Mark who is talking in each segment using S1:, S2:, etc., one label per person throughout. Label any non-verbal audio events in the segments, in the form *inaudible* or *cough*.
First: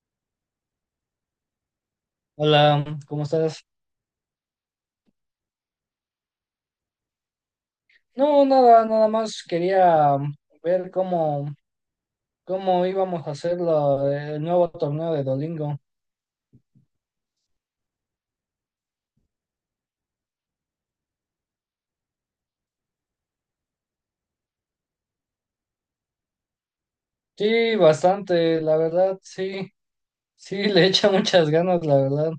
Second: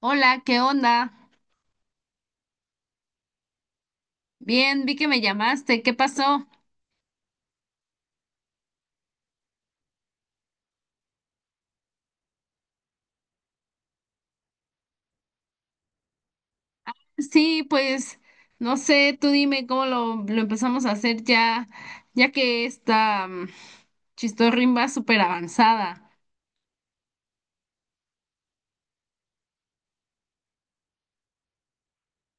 S1: Hola, ¿qué onda?
S2: Hola, ¿cómo estás?
S1: Bien, vi que me llamaste. ¿Qué pasó?
S2: No, nada más quería ver cómo íbamos a hacer el nuevo torneo de Dolingo.
S1: Sí, pues no sé, tú dime cómo lo empezamos a hacer ya, ya que esta chistorrín va súper avanzada.
S2: Sí, bastante, la verdad, sí, sí, *laughs* le echa muchas ganas, la verdad.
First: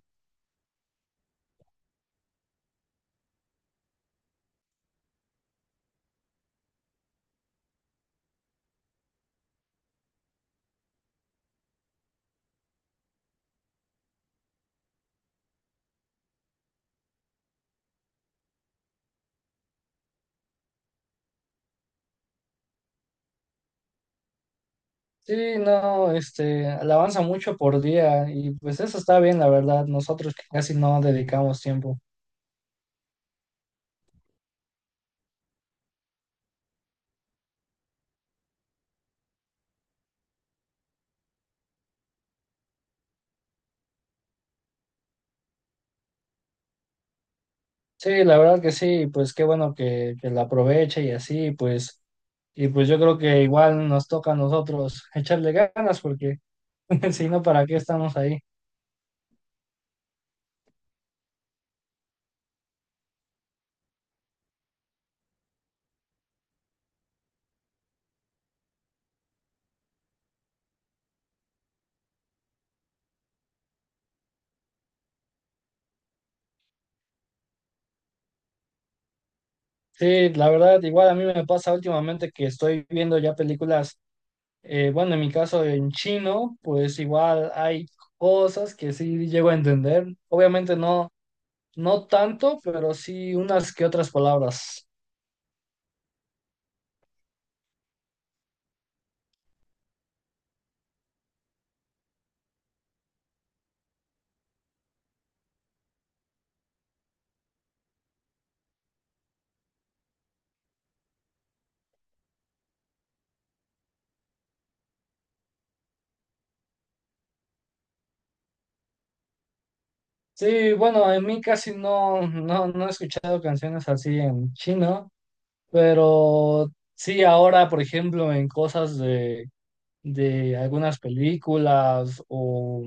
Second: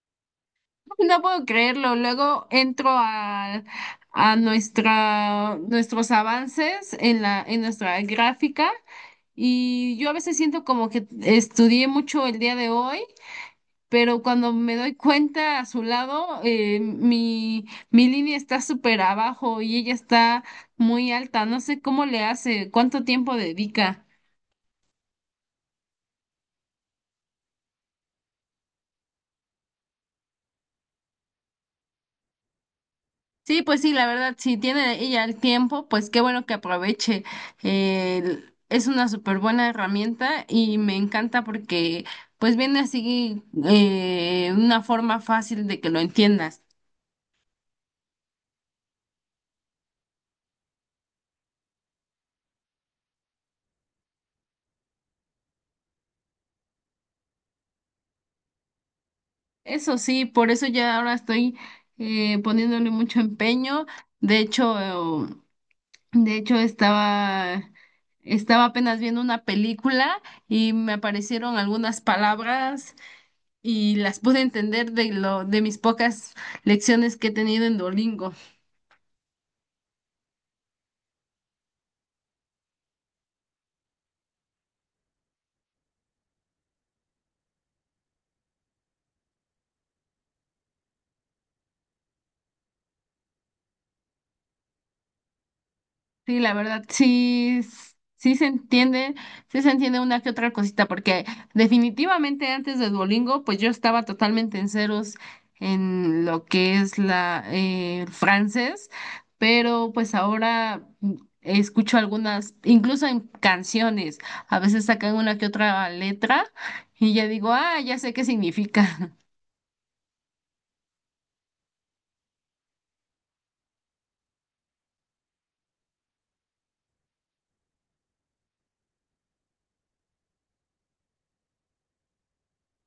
S1: *laughs* No puedo creerlo. Luego a nuestros avances en nuestra gráfica, y yo a veces siento como que estudié mucho el día de hoy, pero cuando me doy cuenta a su lado, mi línea está súper abajo y ella está muy alta. No sé cómo le hace, cuánto tiempo dedica.
S2: Sí, no, le avanza mucho por día y pues eso está bien, la verdad, nosotros que casi no dedicamos tiempo.
S1: Sí, pues sí, la verdad, si tiene ella el tiempo, pues qué bueno que aproveche. Es una súper buena herramienta y me encanta porque pues viene así una forma fácil de que lo entiendas.
S2: Sí, la verdad que sí, pues qué bueno que la aproveche y así, pues, y pues yo creo que igual nos toca a nosotros echarle ganas porque... *laughs* Si no, ¿para qué estamos ahí?
S1: Eso sí, por eso ya ahora estoy poniéndole mucho empeño. De hecho, De hecho, estaba apenas viendo una película y me aparecieron algunas palabras y las pude entender de de mis pocas lecciones que he tenido en Duolingo.
S2: Sí, la verdad, igual a mí me pasa últimamente que estoy viendo ya películas, bueno, en mi caso en chino, pues igual hay cosas que sí llego a entender. Obviamente no, no tanto, pero sí unas que otras palabras.
S1: Sí, la verdad, sí, sí se entiende una que otra cosita, porque definitivamente antes de Duolingo, pues yo estaba totalmente en ceros en lo que es la el francés, pero pues ahora escucho algunas, incluso en canciones, a veces sacan una que otra letra y ya digo, ah, ya sé qué significa. *laughs*
S2: Sí, bueno, en mí casi no, no he escuchado canciones así en chino, pero sí ahora, por ejemplo, en cosas de algunas películas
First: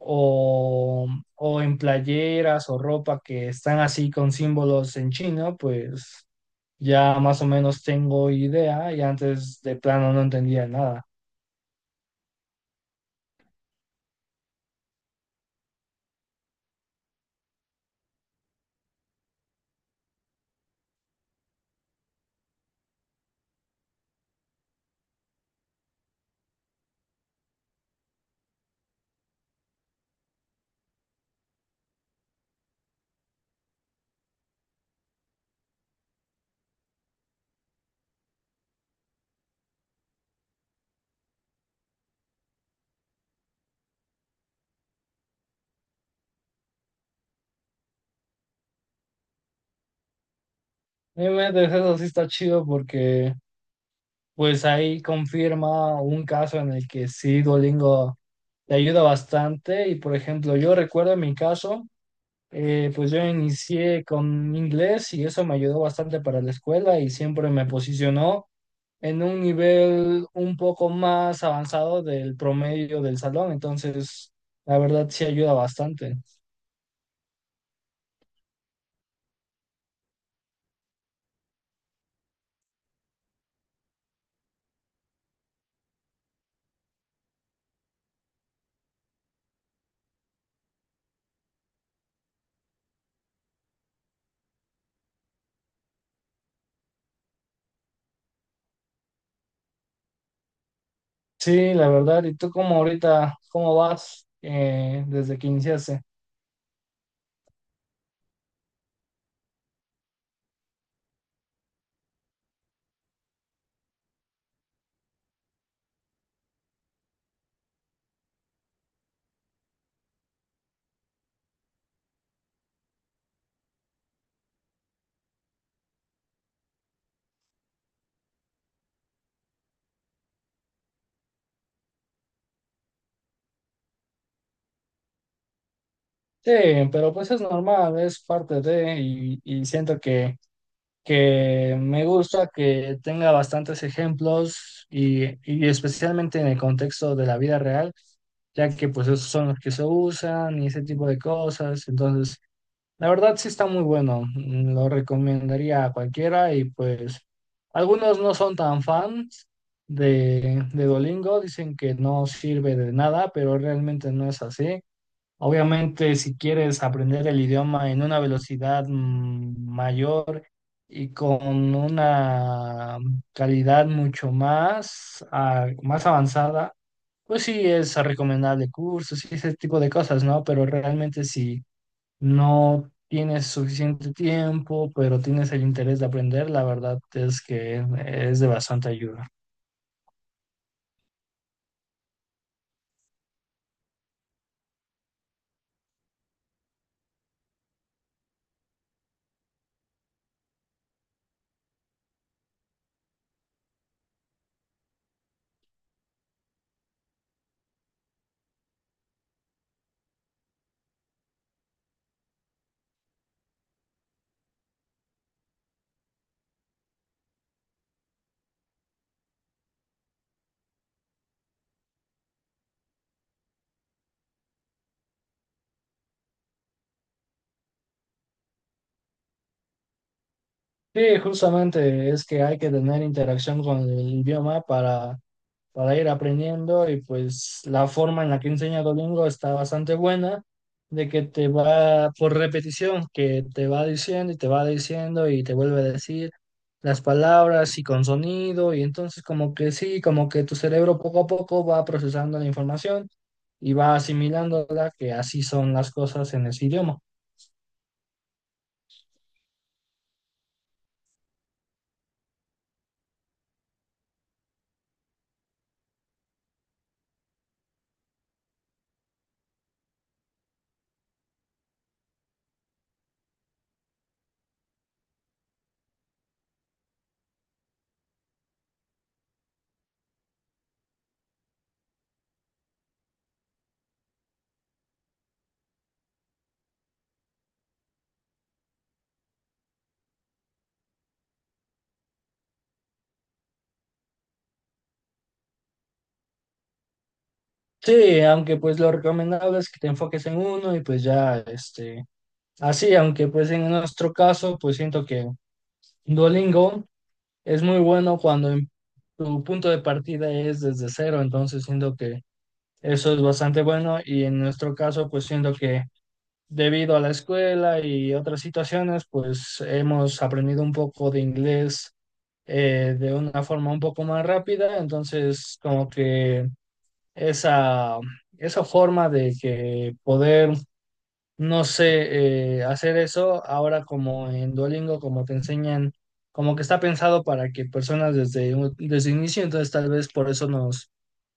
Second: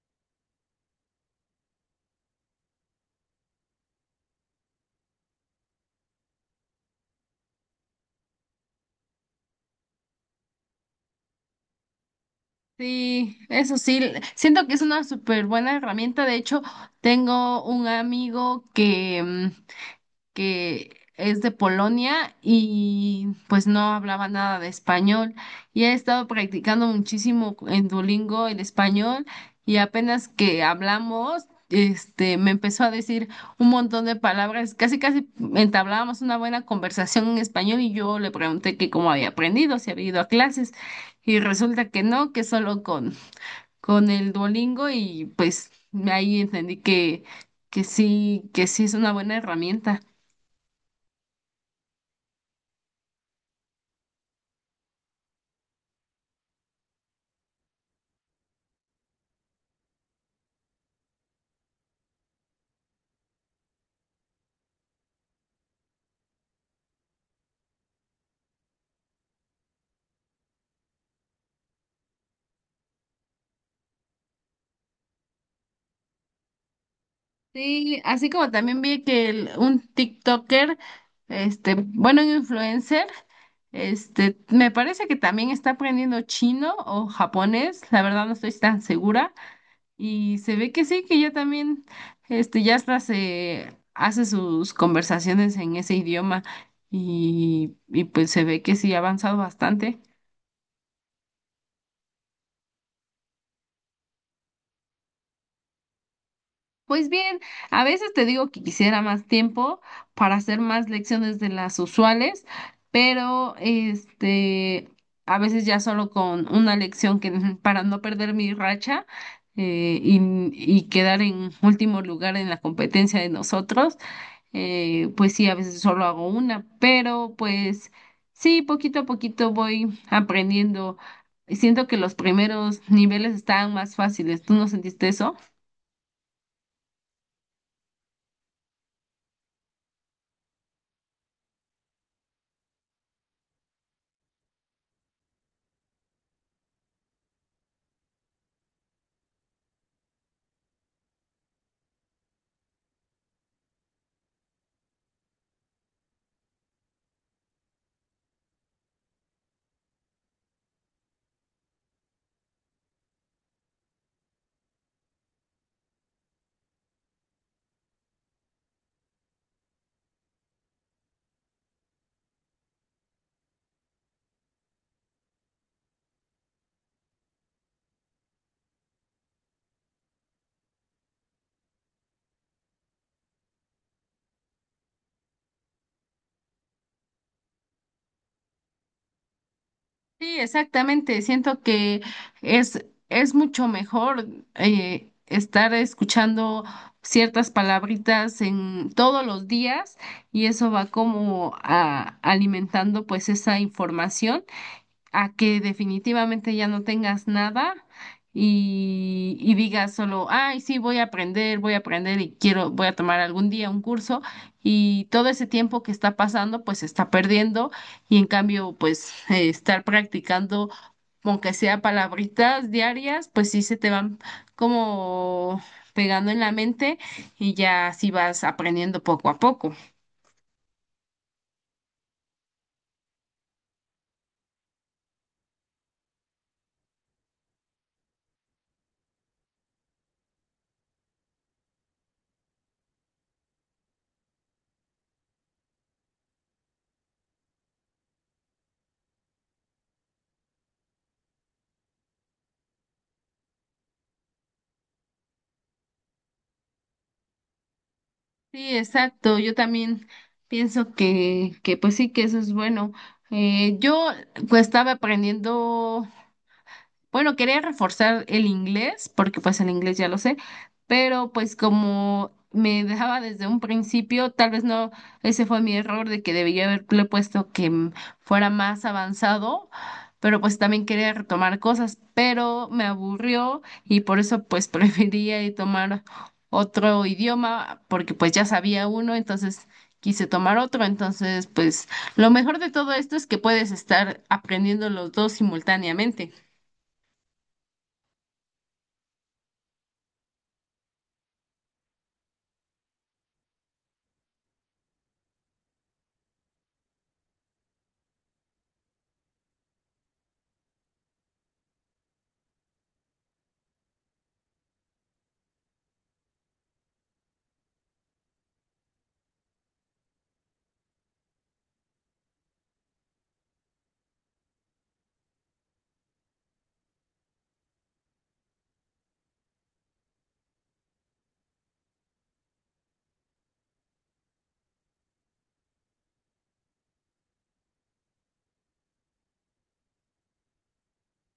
S2: o, o en playeras o ropa que están así con símbolos en chino, pues ya más o menos tengo idea y antes de plano no entendía nada.
S1: Sí, eso sí, siento que es una súper buena herramienta. De hecho, tengo un amigo que es de Polonia y pues no hablaba nada de español. Y he estado practicando muchísimo en Duolingo el español, y apenas que hablamos, este, me empezó a decir un montón de palabras. Casi, casi entablábamos una buena conversación en español, y yo le pregunté que cómo había aprendido, si había ido a clases. Y resulta que no, que solo con el Duolingo, y pues ahí entendí que sí es una buena herramienta.
S2: Obviamente eso sí está chido porque pues ahí confirma un caso en el que sí Duolingo te ayuda bastante y por ejemplo yo recuerdo en mi caso pues yo inicié con inglés y eso me ayudó bastante para la escuela y siempre me posicionó en un nivel un poco más avanzado del promedio del salón, entonces la verdad sí ayuda bastante.
S1: Sí, así como también vi que un TikToker, este, bueno, un influencer, este, me parece que también está aprendiendo chino o japonés, la verdad no estoy tan segura, y se ve que sí, que ya también, este, ya hasta se hace sus conversaciones en ese idioma, y pues se ve que sí ha avanzado bastante.
S2: Sí, la verdad, ¿y tú cómo ahorita, cómo vas desde que iniciaste?
S1: Pues bien, a veces te digo que quisiera más tiempo para hacer más lecciones de las usuales, pero este, a veces ya solo con una lección que *laughs* para no perder mi racha, eh, y, y quedar en último lugar en la competencia de nosotros, pues sí, a veces solo hago una, pero pues sí, poquito a poquito voy aprendiendo. Siento que los primeros niveles estaban más fáciles. ¿Tú no sentiste eso?
S2: Sí, pero pues es normal, es parte de. Y siento que me gusta que tenga bastantes ejemplos y especialmente en el contexto de la vida real, ya que pues esos son los que se usan y ese tipo de cosas, entonces... La verdad sí está muy bueno, lo recomendaría a cualquiera y pues algunos no son tan fans de Duolingo, dicen que no sirve de nada, pero realmente no es así. Obviamente si quieres aprender el idioma en una velocidad mayor y con una calidad mucho más, más avanzada, pues sí es recomendable cursos y ese tipo de cosas, ¿no? Pero realmente sí no tienes suficiente tiempo, pero tienes el interés de aprender, la verdad es que es de bastante ayuda.
S1: Sí, exactamente. Siento que es, es mucho mejor estar escuchando ciertas palabritas en todos los días, y eso va como alimentando pues esa información, a que definitivamente ya no tengas nada y, y digas solo, ay, sí, voy a aprender y quiero, voy a tomar algún día un curso, y todo ese tiempo que está pasando, pues se está perdiendo, y en cambio, pues estar practicando, aunque sea palabritas diarias, pues sí se te van como pegando en la mente y ya así vas aprendiendo poco a poco.
S2: Sí, justamente es que hay que tener interacción con el idioma para ir aprendiendo y pues la forma en la que enseña Duolingo está bastante buena, de que te va por repetición, que te va diciendo y te va diciendo y te vuelve a decir las palabras y con sonido y entonces como que sí, como que tu cerebro poco a poco va procesando la información y va asimilándola, que así son las cosas en ese idioma.
S1: Sí, exacto. Yo también pienso que pues sí, que eso es bueno. Yo pues estaba aprendiendo. Bueno, quería reforzar el inglés, porque pues el inglés ya lo sé, pero pues como me dejaba desde un principio, tal vez no, ese fue mi error de que debía haberle puesto que fuera más avanzado, pero pues también quería retomar cosas, pero me aburrió y por eso pues *laughs* prefería ir tomar otro idioma, porque pues ya sabía uno, entonces quise tomar otro, entonces pues lo mejor de todo esto es que puedes estar aprendiendo los dos simultáneamente.
S2: Sí, aunque pues lo recomendable es que te enfoques en uno y pues ya, este, así, aunque pues en nuestro caso, pues siento que Duolingo es muy bueno cuando tu punto de partida es desde cero, entonces siento que eso es bastante bueno y en nuestro caso, pues siento que debido a la escuela y otras situaciones, pues hemos aprendido un poco de inglés de una forma un poco más rápida, entonces como que esa, esa forma de que poder, no sé, hacer eso ahora como en Duolingo, como te enseñan, como que está pensado para que personas desde el inicio, entonces tal vez por eso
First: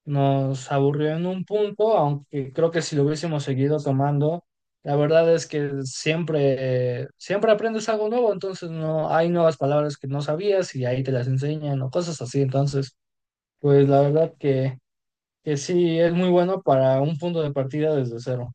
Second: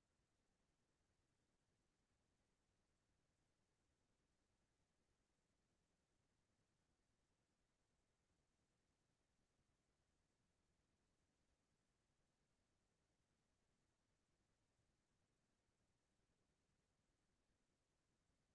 S2: nos aburrió en un punto, aunque creo que si lo hubiésemos seguido tomando, la verdad es que siempre, siempre aprendes algo nuevo, entonces no hay nuevas palabras que no sabías y ahí te las enseñan o cosas así, entonces, pues la verdad que sí es muy bueno para un punto de partida desde cero.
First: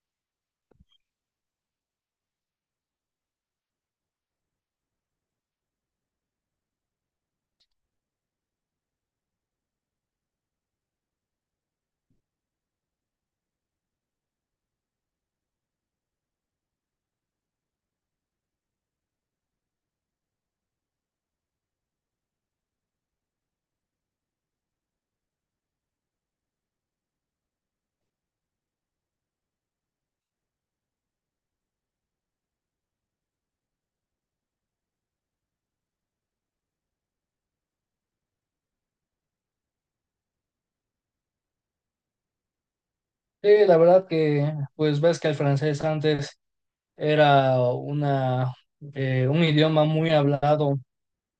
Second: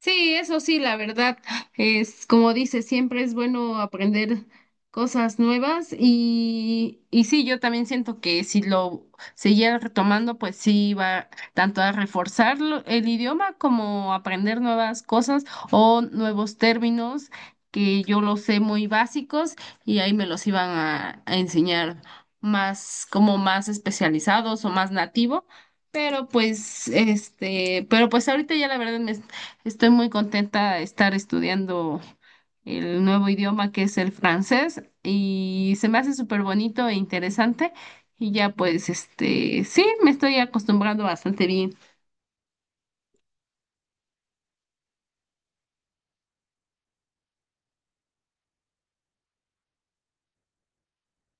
S1: Sí, eso sí, la verdad, es como dice, siempre es bueno aprender cosas nuevas y sí, yo también siento que si lo siguiera retomando, pues sí va tanto a reforzar el idioma como aprender nuevas cosas o nuevos términos que yo los sé muy básicos y ahí me los iban a enseñar más, como más especializados o más nativo. Pero pues, este, pero pues ahorita ya la verdad me estoy muy contenta de estar estudiando el nuevo idioma que es el francés, y se me hace súper bonito e interesante, y ya pues este, sí, me estoy acostumbrando bastante bien.
S2: Sí, la verdad que, pues ves que el francés antes era un idioma muy hablado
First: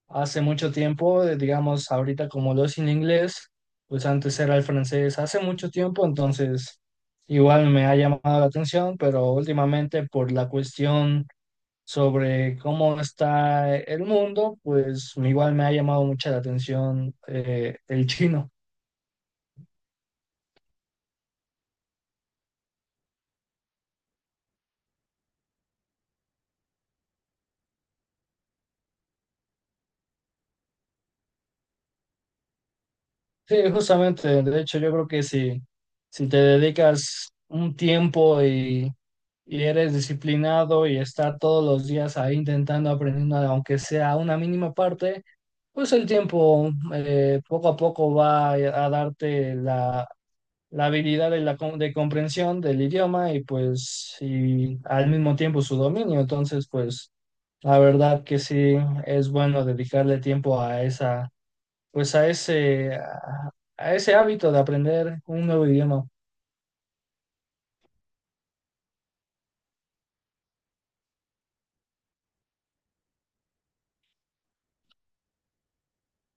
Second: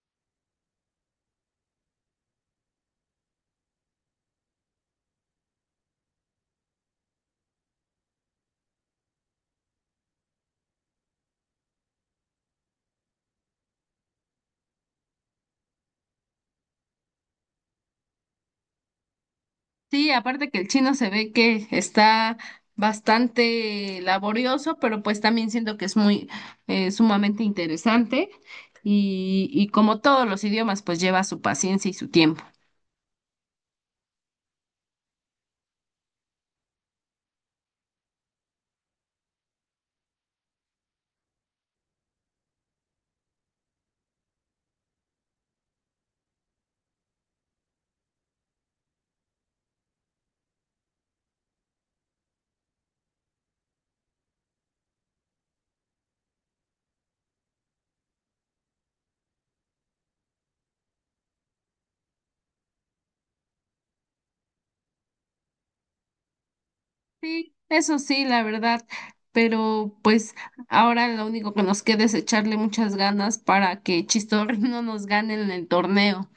S2: hace mucho tiempo, digamos ahorita como lo es en inglés, pues antes era el francés hace mucho tiempo, entonces igual me ha llamado la atención, pero últimamente por la cuestión sobre cómo está el mundo, pues igual me ha llamado mucha la atención el chino.
S1: Sí, aparte que el chino se ve que está bastante laborioso, pero pues también siento que es muy sumamente interesante y como todos los idiomas pues lleva su paciencia y su tiempo.
S2: Sí, justamente, de hecho yo creo que si, si te dedicas un tiempo y eres disciplinado y estar todos los días ahí intentando aprendiendo, aunque sea una mínima parte, pues el tiempo poco a poco va a darte la habilidad de comprensión del idioma y pues y al mismo tiempo su dominio. Entonces, pues la verdad que sí es bueno dedicarle tiempo a esa... pues a a ese hábito de aprender un nuevo idioma.
S1: Sí, eso sí, la verdad, pero pues ahora lo único que nos queda es echarle muchas ganas para que Chistorri *laughs* no nos gane en el torneo.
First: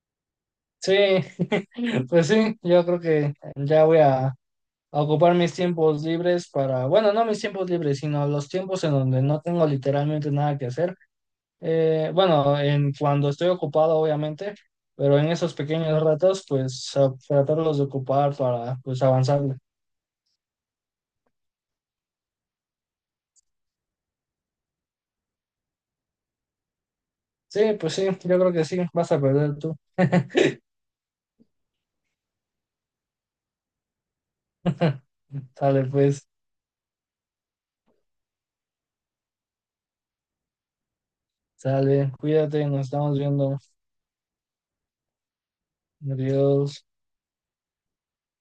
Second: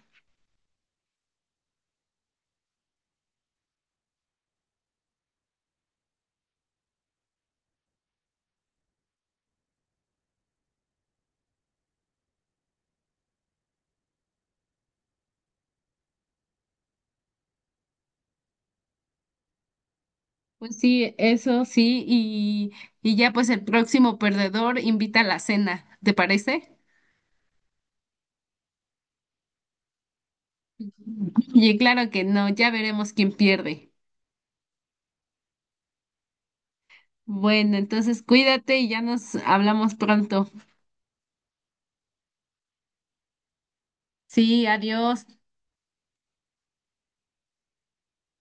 S2: Sí, *laughs* pues sí, yo creo que ya voy a ocupar mis tiempos libres para, bueno, no mis tiempos libres, sino los tiempos en donde no tengo literalmente nada que hacer. Bueno, en cuando estoy ocupado, obviamente, pero en esos pequeños ratos, pues tratarlos de ocupar para, pues, avanzar.
S1: Pues sí, eso sí, y ya pues el próximo perdedor invita a la cena, ¿te parece?
S2: Sí, pues sí, yo creo que sí, vas a perder tú. *laughs*
S1: Y claro que no, ya veremos quién pierde.
S2: Sale, pues,
S1: Bueno, entonces cuídate y ya nos hablamos pronto.
S2: sale, cuídate, nos estamos viendo.
S1: Sí, adiós.
S2: Adiós.